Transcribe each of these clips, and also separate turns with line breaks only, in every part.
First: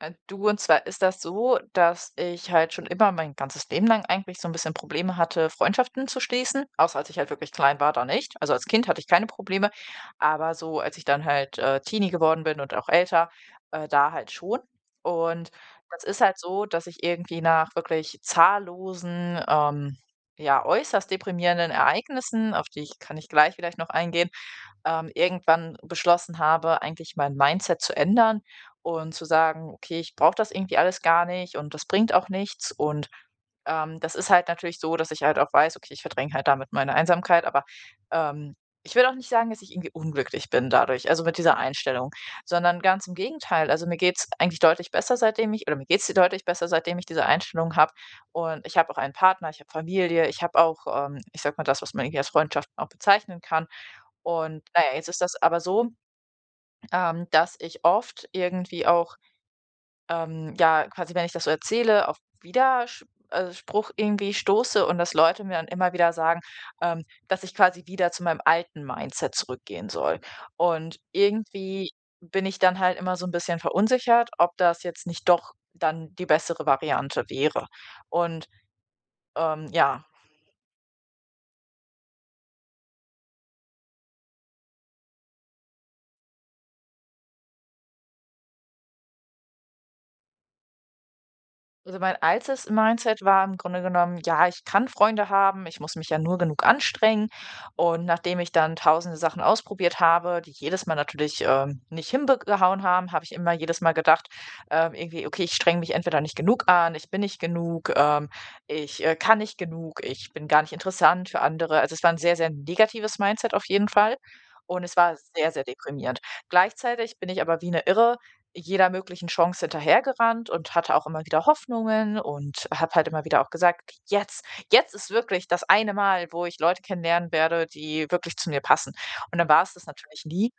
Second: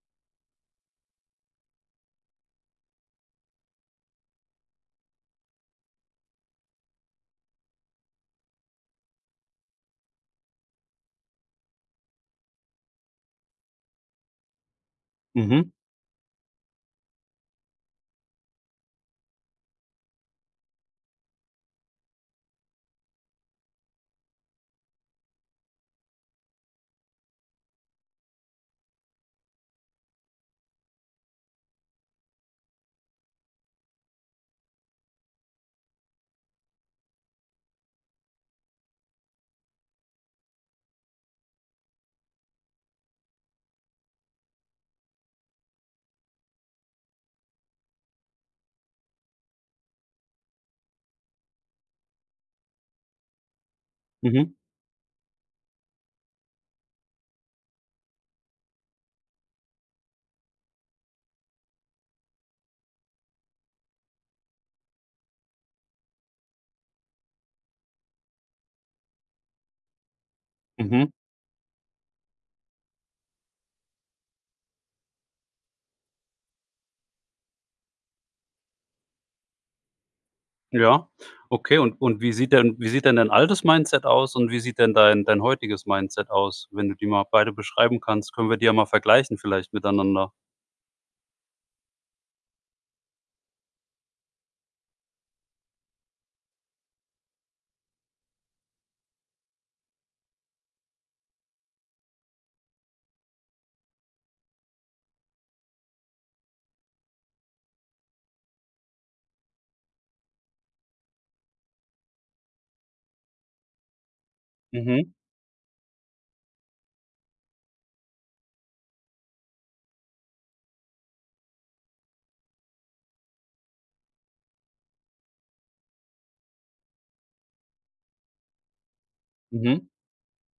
Ähm, du, und zwar ist das so, dass ich halt schon immer mein ganzes Leben lang eigentlich so 'n bisschen Probleme hatte, Freundschaften zu schließen, außer als ich halt wirklich klein war, da nicht. Also als Kind hatte ich keine Probleme, aber so als ich dann halt, äh, Teenie geworden bin und auch älter, äh, da halt schon. Und
Mhm.
das ist halt so, dass ich irgendwie nach wirklich zahllosen, ähm, ja, äußerst deprimierenden Ereignissen, auf die ich kann ich gleich vielleicht noch eingehen, ähm, irgendwann beschlossen habe, eigentlich mein Mindset zu ändern und zu sagen: „Okay, ich brauche das irgendwie alles gar nicht und das bringt auch nichts." Und, ähm, das ist halt natürlich so, dass ich halt auch weiß, okay, ich verdränge halt damit meine Einsamkeit, aber, ähm, ich würde auch nicht sagen, dass ich irgendwie unglücklich bin dadurch, also mit dieser Einstellung. Sondern ganz im Gegenteil. Also mir geht's eigentlich deutlich besser, seitdem ich oder mir geht's deutlich besser, seitdem ich diese Einstellungen habe. Und ich habe auch einen Partner, ich habe Familie, ich habe auch, ähm, ich sage mal, das, was man irgendwie als Freundschaften auch bezeichnen kann.
Mhm.
Und na ja, jetzt ist das aber so, ähm, dass ich oft irgendwie auch, ähm, ja, quasi wenn ich das so erzähle, auf Widersch also, Spruch irgendwie stoße und dass Leute mir dann immer wieder sagen, ähm, dass ich quasi wieder zu meinem alten Mindset zurückgehen soll. Und
Mhm.
irgendwie bin ich dann halt immer so 'n bisschen verunsichert, ob das jetzt nicht doch dann die bessere Variante wäre. Und, ähm, ja.
Ja. Okay, und und wie sieht denn wie sieht denn dein altes Mindset aus, und wie sieht denn dein dein heutiges Mindset aus? Wenn du die mal beide beschreiben kannst, können wir die ja mal vergleichen vielleicht miteinander.
Also mein altes Mindset war im Grunde genommen: „Ja, ich kann Freunde haben, ich muss mich ja nur genug anstrengen“ und nachdem ich dann tausende Sachen ausprobiert habe, die jedes Mal natürlich, ähm, nicht hinbek gehauen haben, habe ich immer jedes Mal gedacht, ähm, irgendwie: „Okay, ich strenge mich entweder nicht genug an, ich bin nicht genug, ähm, ich, äh, kann nicht genug, ich bin gar nicht interessant für andere.“ Also, es war 'n sehr, sehr negatives Mindset auf jeden Fall und es
Mhm.
war sehr, sehr deprimierend. Gleichzeitig bin ich aber wie 'ne Irre jeder möglichen Chance hinterhergerannt und hatte auch immer wieder Hoffnungen und habe halt immer wieder auch gesagt: „Jetzt jetzt ist wirklich das eine Mal, wo ich Leute kennenlernen werde, die wirklich zu mir passen.“ Und dann war's
Mhm.
das natürlich nie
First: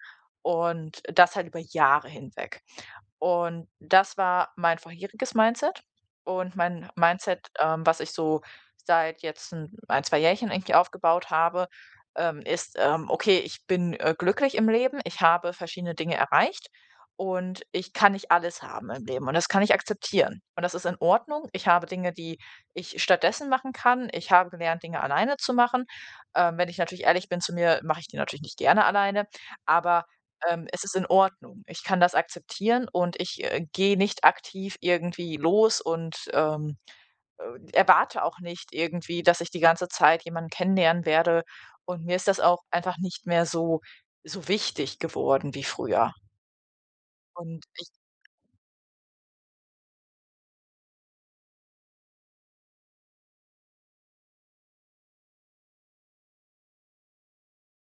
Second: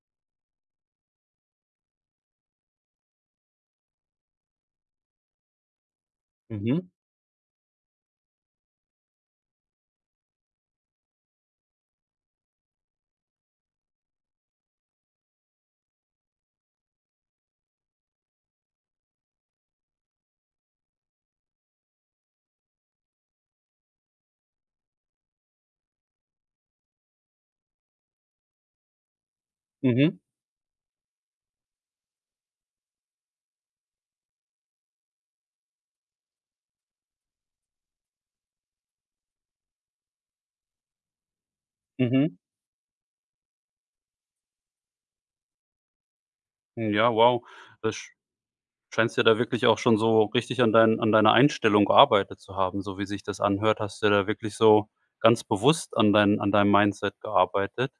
und das halt über Jahre hinweg. Und das war mein vorheriges Mindset. Und mein
Mhm.
Mindset, ähm, was ich so seit jetzt 'n 1, 2 Jährchen eigentlich aufgebaut habe, ähm, ist, ähm, okay, ich bin, äh, glücklich im Leben, ich habe verschiedene Dinge erreicht und ich kann nicht alles haben im Leben und das kann ich akzeptieren. Und das ist in Ordnung, ich habe Dinge, die ich stattdessen machen kann. Ich habe gelernt, Dinge alleine zu machen. Ähm, wenn ich natürlich ehrlich bin zu mir, mache ich die natürlich nicht gerne alleine, aber,
Mhm.
ähm, es ist in Ordnung. Ich kann das akzeptieren und ich, äh, gehe nicht aktiv irgendwie los und, ähm, äh, erwarte auch nicht, irgendwie, dass ich die ganze Zeit jemanden kennenlernen werde, und mir ist
Mhm.
das auch einfach nicht mehr so so wichtig geworden wie früher.
Ja, wow.
Und ich
Da sch scheinst dir da wirklich auch schon so richtig an deinen an deiner Einstellung gearbeitet zu haben, so wie sich das anhört. Hast du dir da wirklich so ganz bewusst an deinem an deinem Mindset gearbeitet.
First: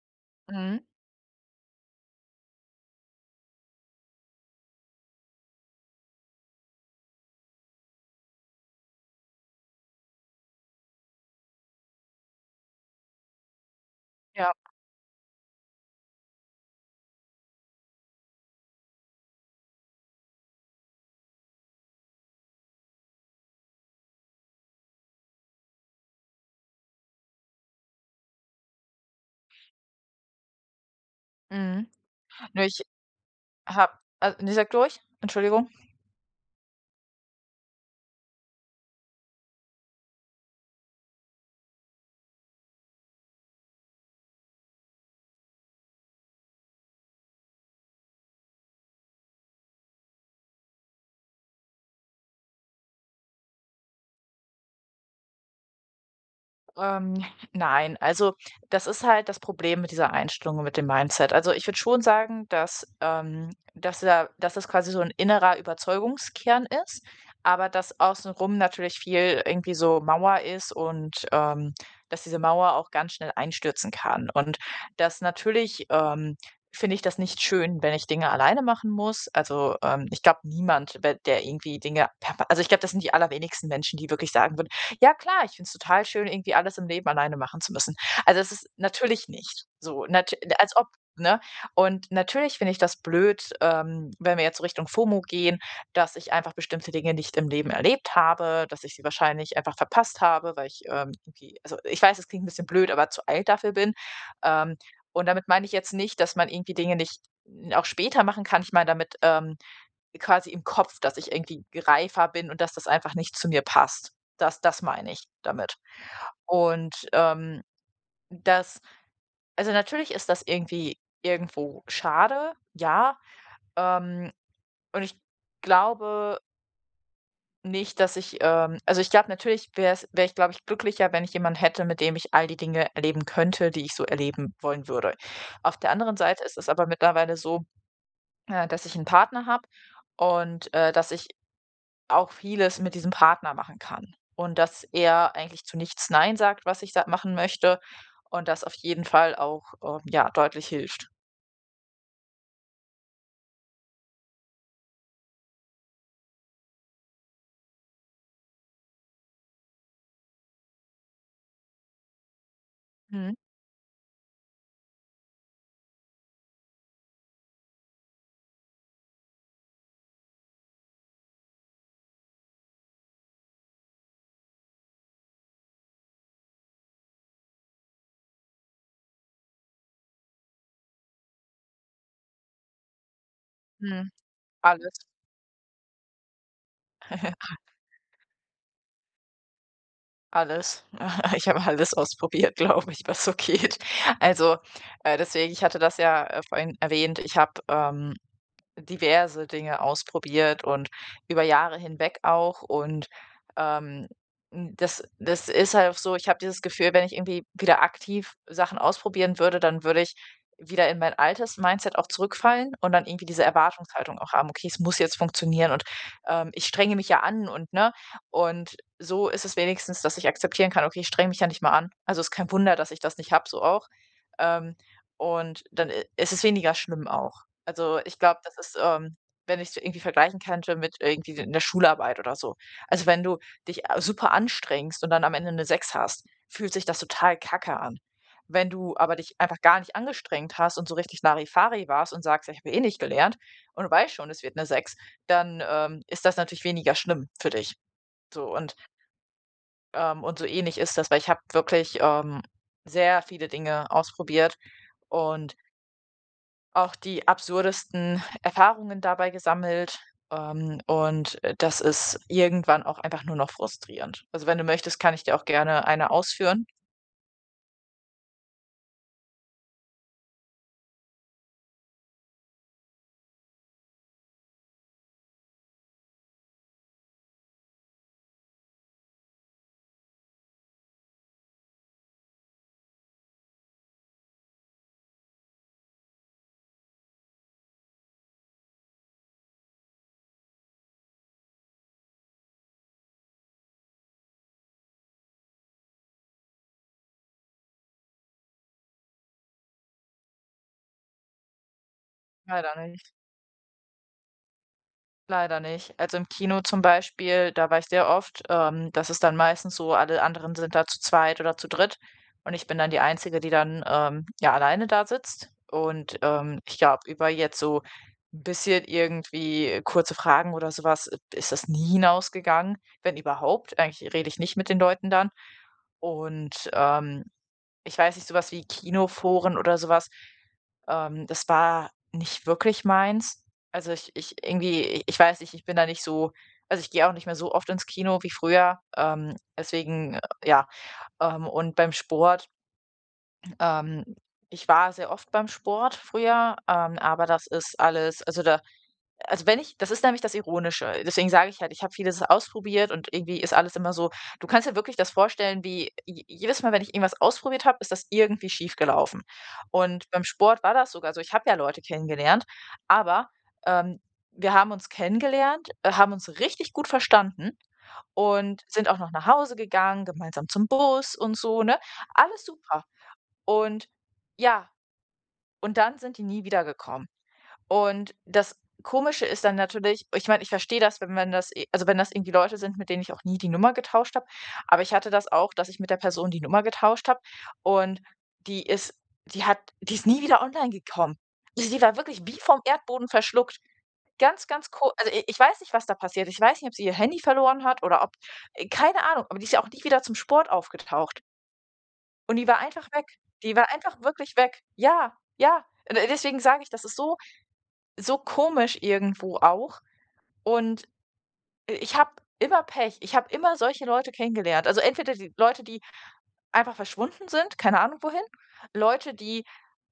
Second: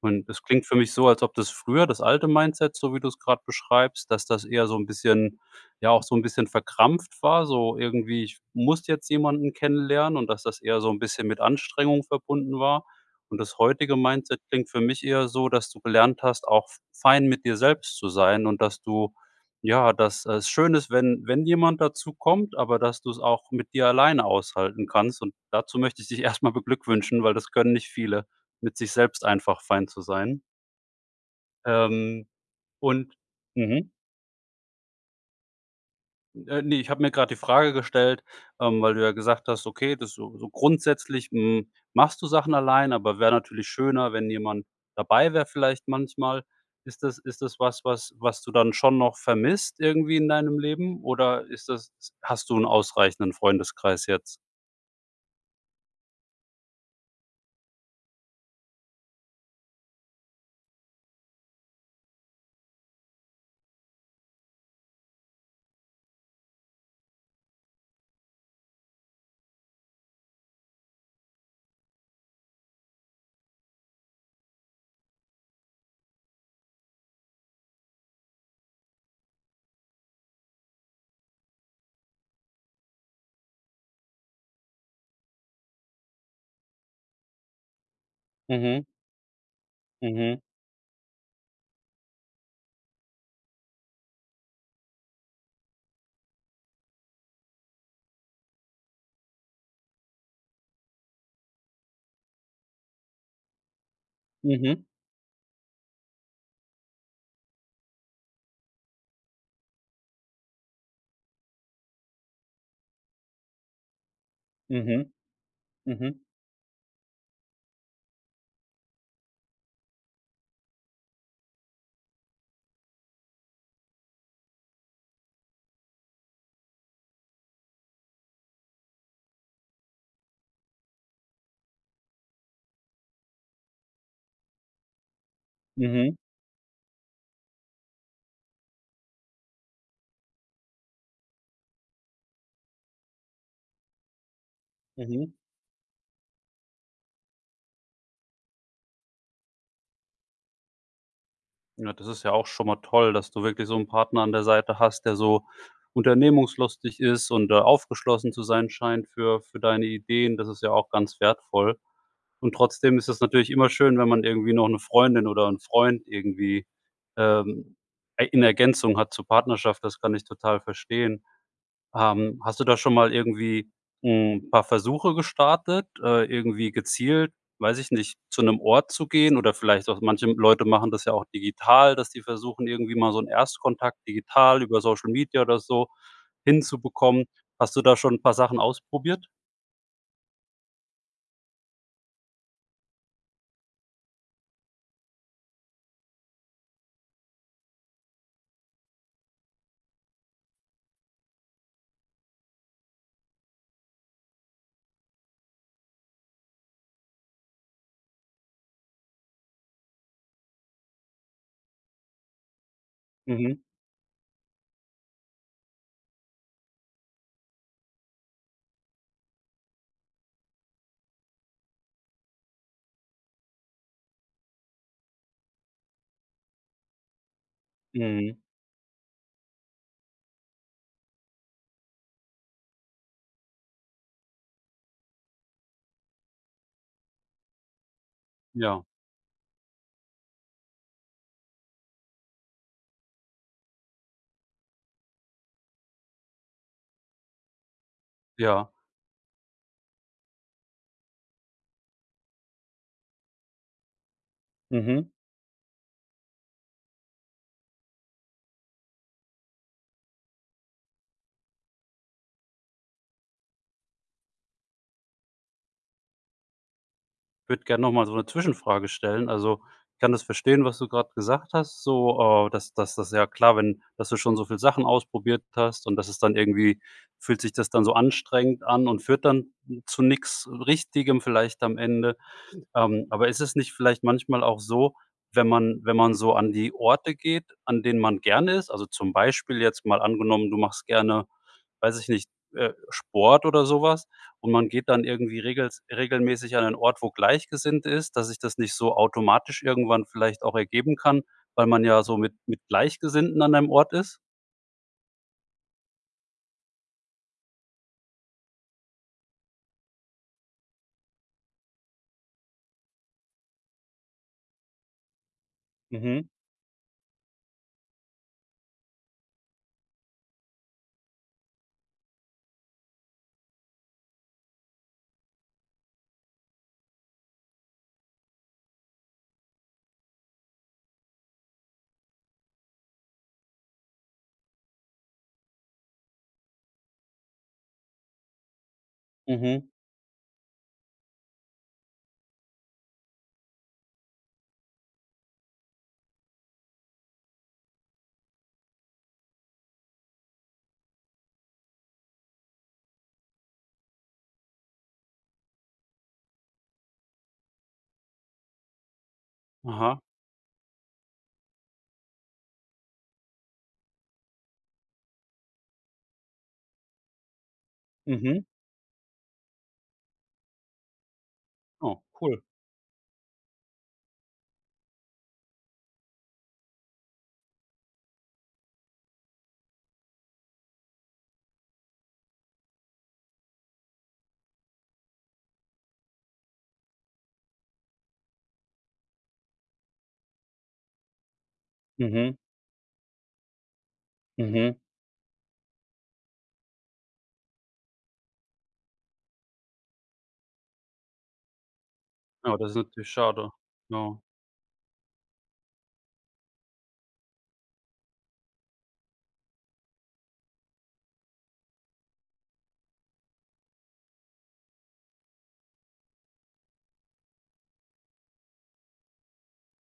Und das klingt für
Mhm.
mich so, als ob das früher, das alte Mindset, so wie du es grade beschreibst, dass das eher so 'n bisschen ja, auch so 'n bisschen verkrampft war, so irgendwie: „Ich muss jetzt jemanden kennenlernen“ und, dass das eher so 'n bisschen mit Anstrengung verbunden war. Und das heutige Mindset
Ja.
klingt für mich eher so, dass du gelernt hast, auch f fein mit dir selbst zu sein und dass du ja, dass es schön ist, wenn wenn jemand dazukommt, aber, dass du 's auch mit dir alleine aushalten kannst. Und dazu möchte ich dich erst mal beglückwünschen, weil das können nicht viele, mit sich selbst einfach fein zu sein.
Mhm.
Ähm,
Nö, ich
und mhm.
habe a ne, sag du ruhig, Entschuldigung.
Äh, ne, ich habe mir grade die Frage gestellt ähm, weil du ja gesagt hast, okay, das so so grundsätzlich, hm, machst du Sachen alleine, aber wäre natürlich schöner, wenn jemand dabei wäre, vielleicht manchmal. Ist das ist das was, was was du dann schon noch vermisst, irgendwie in deinem Leben, oder ist das hast du 'n ausreichenden Freundeskreis jetzt?
Ähm. Nein, also das ist halt das Problem mit dieser Einstellung, mit dem Mindset. Also, ich würde schon sagen, dass ähm, dass da dass das quasi so 'n innerer Überzeugungskern ist, aber das Außenrum natürlich viel irgendwie so Mauer ist und, ähm, dass diese Mauer auch ganz schnell einstürzen kann. Und dass natürlich, ähm, finde ich das nicht schön, wenn ich Dinge alleine machen muss. Also, ähm, ich glaube niemand ba der irgendwie Dinge per Also ich glaube, das sind die allerwenigsten Menschen, die wirklich sagen würden: „Ja klar, ich find's total schön, irgendwie alles im Leben alleine machen zu müssen.“ Also, es ist
Mhm.
natürlich nicht so, nat
Mhm.
als ob, ne? Und natürlich finde ich das blöd, ähm, wenn wir jetzt so Richtung FOMO gehen, dass ich einfach bestimmte Dinge nicht im Leben erlebt habe, dass ich sie wahrscheinlich einfach verpasst habe, weil ich, ähm, irgendwie also ich weiß, es klingt 'n bisschen blöd, aber zu alt dafür bin, ähm.
Mhm.
Und damit meine ich jetzt nicht, dass man irgendwie Dinge nicht auch später machen kann. Ich meine damit, ähm, quasi im Kopf, dass ich irgendwie reifer bin und dass das einfach nicht zu mir passt. Das das
Mhm,
meine ich damit.
mhm.
Und, ähm, das Also, natürlich ist das irgendwie irgendwo schade, ja, ähm, und ich glaube nicht, dass ich, ähm also ich glaube, natürlich wär's wäre ich, glaube ich, glücklicher, wenn ich jemanden hätte, mit dem ich all die Dinge erleben könnte, die ich so erleben wollen würde. Auf der anderen
Mhm.
Seite ist es aber mittlerweile so, äh, dass ich 'n Partner habe und, äh, dass ich auch vieles mit diesem Partner machen kann und dass
Mhm.
er eigentlich zu nichts nein sagt, was ich sa machen möchte, und das auf jeden Fall auch, ähm, ja, deutlich hilft.
Ja, das ist ja auch schon mal toll, dass du wirklich so 'n Partner an der Seite hast, der so unternehmungslustig ist und der aufgeschlossen zu sein scheint für für deine Ideen. Das ist ja auch ganz wertvoll. Und trotzdem ist es
Mhm.
natürlich immer schön, wenn man irgendwie noch 'ne Freundin oder 'n Freund irgendwie, ähm, ei in Ergänzung hat zur Partnerschaft. Das kann ich total verstehen. Ähm, hast du da schon mal irgendwie 'n paar Versuche gestartet? Äh, irgendwie gezielt, weiß ich nicht, zu 'nem Ort zu gehen oder vielleicht auch manche, hm, Leute machen das ja auch digital, dass die versuchen, irgendwie mal so 'n Erstkontakt
Mhm,
digital über
alles.
Social Media oder so hinzubekommen.
[unintelligible]
Hast du da schon 'n paar Sachen ausprobiert?
Alles. Ich habe alles ausprobiert, glaube ich, was so geht. Also, äh, deswegen, ich hatte das ja, äh, vorhin erwähnt, ich habe, ähm, diverse Dinge ausprobiert und über Jahre hinweg auch und, ähm, n das das ist halt auch so, ich habe dieses Gefühl, wenn ich irgendwie wieder aktiv Sachen ausprobieren würde, dann würde ich wieder in mein altes Mindset auch zurückfallen und dann irgendwie diese
Mhm.
Erwartungshaltung auch haben: "Okay, es muss jetzt funktionieren und, ähm, ich strenge mich ja an" und ne? Und so ist es wenigstens, dass ich akzeptieren kann: „Okay, ich strenge mich ja nicht mal an. Also ist kein Wunder, dass ich das nicht habe,“ so auch. Ähm, und dann, äh, i ist es weniger schlimm auch. Also, ich
Mhm.
glaube, das ist, ähm wenn ich's irgendwie vergleichen könnte mit irgendwie 'ner Schularbeit oder so. Also, wenn du dich, äh, super anstrengst und dann am Ende 'ne 6 hast, fühlt sich das total kacke an. Wenn
Ja.
du aber dich einfach gar nicht angestrengt hast und so richtig Larifari warst und sagst: „Ich habe, ja, eh nicht gelernt" und du weißt schon, es wird 'ne 6, dann, ähm, ist das natürlich weniger schlimm für dich. So
Ja.
und ähm, und so ähnlich ist das, weil ich habe wirklich, ähm, sehr viele Dinge ausprobiert
Mhm.
und auch die absurdesten Erfahrungen dabei gesammelt, ähm, und, äh, das ist irgendwann auch einfach nur noch frustrierend. Also wenn du möchtest, kann ich dir auch gerne 1 ausführen?
Würde gern noch mal so 'ne Zwischenfrage stellen. Also, ich kann das verstehen, was du gerade gesagt hast, so, äh, das das das ist ja klar, wenn dass du schon so viel Sachen ausprobiert hast und das es dann irgendwie fühlt sich das dann so anstrengend an? Und führt dann zu nix Richtigem vielleicht am Ende? Ähm, aber ist es nicht vielleicht manchmal auch so, wenn man wenn man so an die Orte geht, an denen man gerne ist, also ,zum Beispiel, jetzt mal angenommen, du machst gerne, weiß ich nicht, äh, Sport oder so was? Und man geht dann irgendwie regelst regelmäßig an einen Ort wo Gleichgesinnt ist, dass ich das nicht so automatisch irgendwann vielleicht auch ergeben kann, weil man ja so mit mit
Leider nicht.
Gleichgesinnten an einem Ort ist?
Leider nicht. Also im Kino zum Beispiel, da war ich sehr oft. Ähm. Das ist dann meistens so, alle anderen sind da zu zweit oder zu dritt, und ich bin dann die Einzige, die dann, ähm, ja alleine da sitzt. Und,
Mhm.
ähm, ich glaube über jetzt so 'n bisschen irgendwie kurze Fragen oder so was, ist das nie hinausgegangen, wenn überhaupt. Eigentlich rede ich nicht mit den Leuten dann. Und, ähm, ich weiß nicht, so was wie Kinoforen oder so was, ähm, das war nicht wirklich meins. Also, ich ich irgendwie ich weiß nicht, ich bin da nicht so also, ich gehe auch nicht mehr so oft ins Kino wie früher, ähm,
Mhm.
deswegen, ja. Ähm, und beim Sport ähm, ich war sehr oft beim Sport früher, ähm, aber das ist alles also, da also, wenn ich das ist nämlich das Ironische, deswegen sage ich halt, ich habe vieles ausprobiert und irgendwie ist alles immer so Du kannst ja wirklich das vorstellen, wie je jedes Mal, wenn ich irgendwas ausprobiert habe, ist das irgendwie schiefgelaufen.
Aha.
Und beim Sport war das sogar so, ich habe ja Leute kennengelernt. Aber, ähm, wir haben uns kennengelernt, haben uns richtig gut verstanden.
Mhm.
Und sind auch noch nach Hause gegangen, gemeinsam zum Bus und so, ne?
Oh. Cool.
Alles super. Und, ja. Und dann sind die nie wiedergekommen. Und das Komische ist dann natürlich ich meine, ich verstehe das, wenn man das äh, also wenn das irgendwie Leute sind, mit denen ich auch nie die Nummer getauscht habe, aber ich hatte das auch, dass ich mit der Person die Nummer getauscht habe und die ist die hat die ist nie wieder online gekommen. Sie war wirklich
Mhm.
wie vom Erdboden verschluckt. Ganz, ganz
Mhm.
ko also, i ich weiß nicht was da passiert, ich weiß nicht, ob sie ihr Handy verloren hat, oder ob äh, keine Ahnung. Aber die ist ja auch nie wieder zum Sport aufgetaucht. Und die
Oh.
war
Das ist
einfach weg.
natürlich schade.
Die war einfach
Ne?
wirklich weg. Ja! Ja! D deswegen sage ich, das ist so so komisch irgendwo auch, und, i ich habe immer Pech. Ich habe immer solche Leute kennengelernt. Also entweder die Leute, die einfach verschwunden sind, keine Ahnung wohin. Leute, die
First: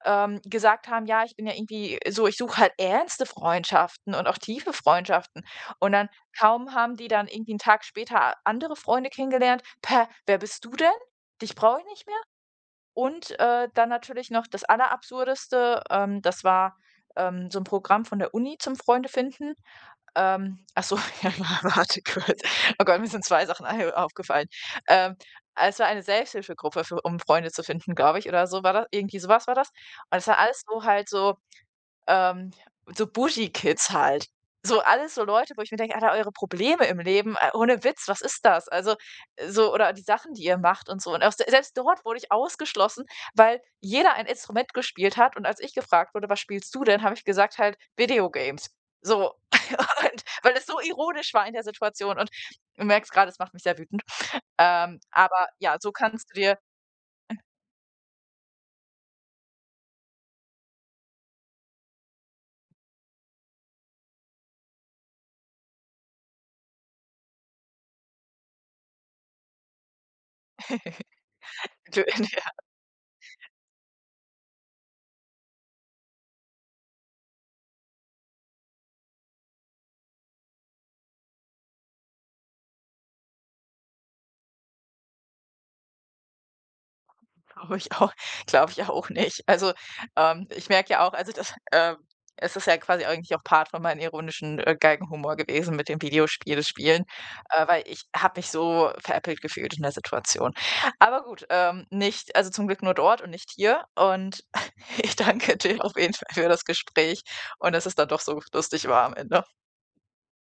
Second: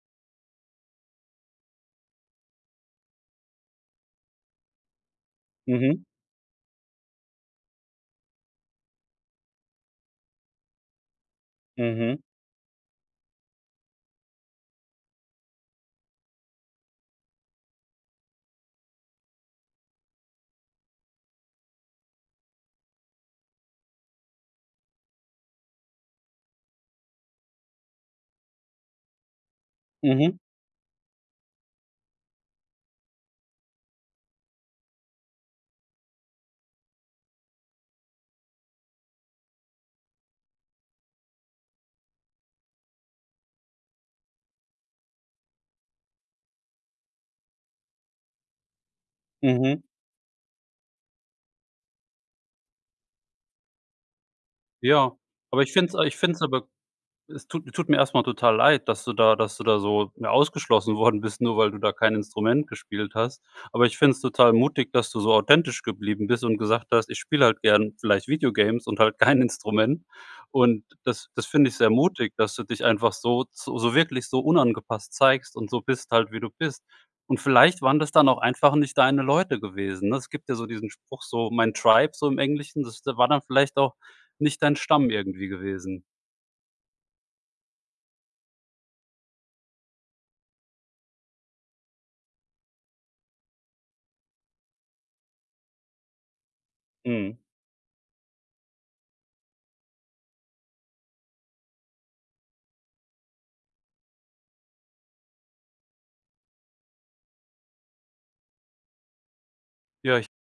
ähm, gesagt haben: „Ja, ich bin ja irgendwie so ich suche halt ernste Freundschaften, und auch tiefe Freundschaften.“ Und
Mhm.
dann, kaum haben die dann irgendwie 'n Tag später andere Freunde kennengelernt. „Pä, wer bist du denn? Dich brauch ich nicht
Mhm.
mehr?“ Und, äh, dann natürlich noch das aller Absurdeste, ähm, das war, ähm, so 'n Programm von der Uni zum Freunde finden. Ähm. Ach so, ja, warte kurz. Oh Gott, mir sind 2 Sachen ein aufgefallen. Ähm. Ah, es war eine Selbsthilfegruppe für um Freunde zu finden, glaube ich, oder so, war da irgendwie so was war das. Und es
Mhm.
war alles, so halt so, ähm, so bougie kids halt. So alles so Leute, wo ich mir denke, Alter, eure Probleme im Leben, äh, ohne Witz, was ist das? Also, äh, so, oder die Sachen, die ihr macht und so. Und aus der selbst dort wurde ich ausgeschlossen, weil jeder ein Instrument gespielt hat und als ich gefragt wurde: „Was spielst du denn?“ Habe ich gesagt halt: „Video games!“ So,
Mhm.
und weil es so ironisch war in der Situation und du merkst gerade, es macht mich sehr wütend. Ähm.
Ja.
Aber.
Aber ich
Ja.
finde
So
es ei ich
kannst du
find es
dir
aber es tut tut mir erst mal total leid, dass du da dass du da so mehr ausgeschlossen worden bist, nur weil du da kein Instrument gespielt hast. Aber ich finde es total mutig dass du so authentisch geblieben bist und gesagt hast: „Ich spiele halt gern vielleicht Video games und halt kein Instrument.“ Und, das das finde ich sehr
Dünn,
mutig,
ja.
dass du dich einfach so so wirklich so unangepasst zeigst und so bist halt, wie du bist. Und vielleicht waren das dann auch einfach nicht deine Leute gewesen, ne? Es gibt ja so diesen Spruch so: „Mein Tribe“ so im Englischen. Das war dann vielleicht auch nicht dein Stamm irgendwie gewesen.
Glaube ich auch glaube ich auch nicht. Also, ähm, ich merke ja auch also das, ähm es ist ja quasi eigentlich auch Part von meinen ironischen äh, Galgenhumor gewesen mit dem Videospiele spielen.
Mhm.
Äh, weil ich habe mich so veräppelt gefühlt in der Situation. Aber gut, ähm, nicht also, zum Glück nur dort, und nicht hier und ich danke dir auf jeden Fall für das Gespräch und dass es dann doch so lustig war am Ende.
Ja, ich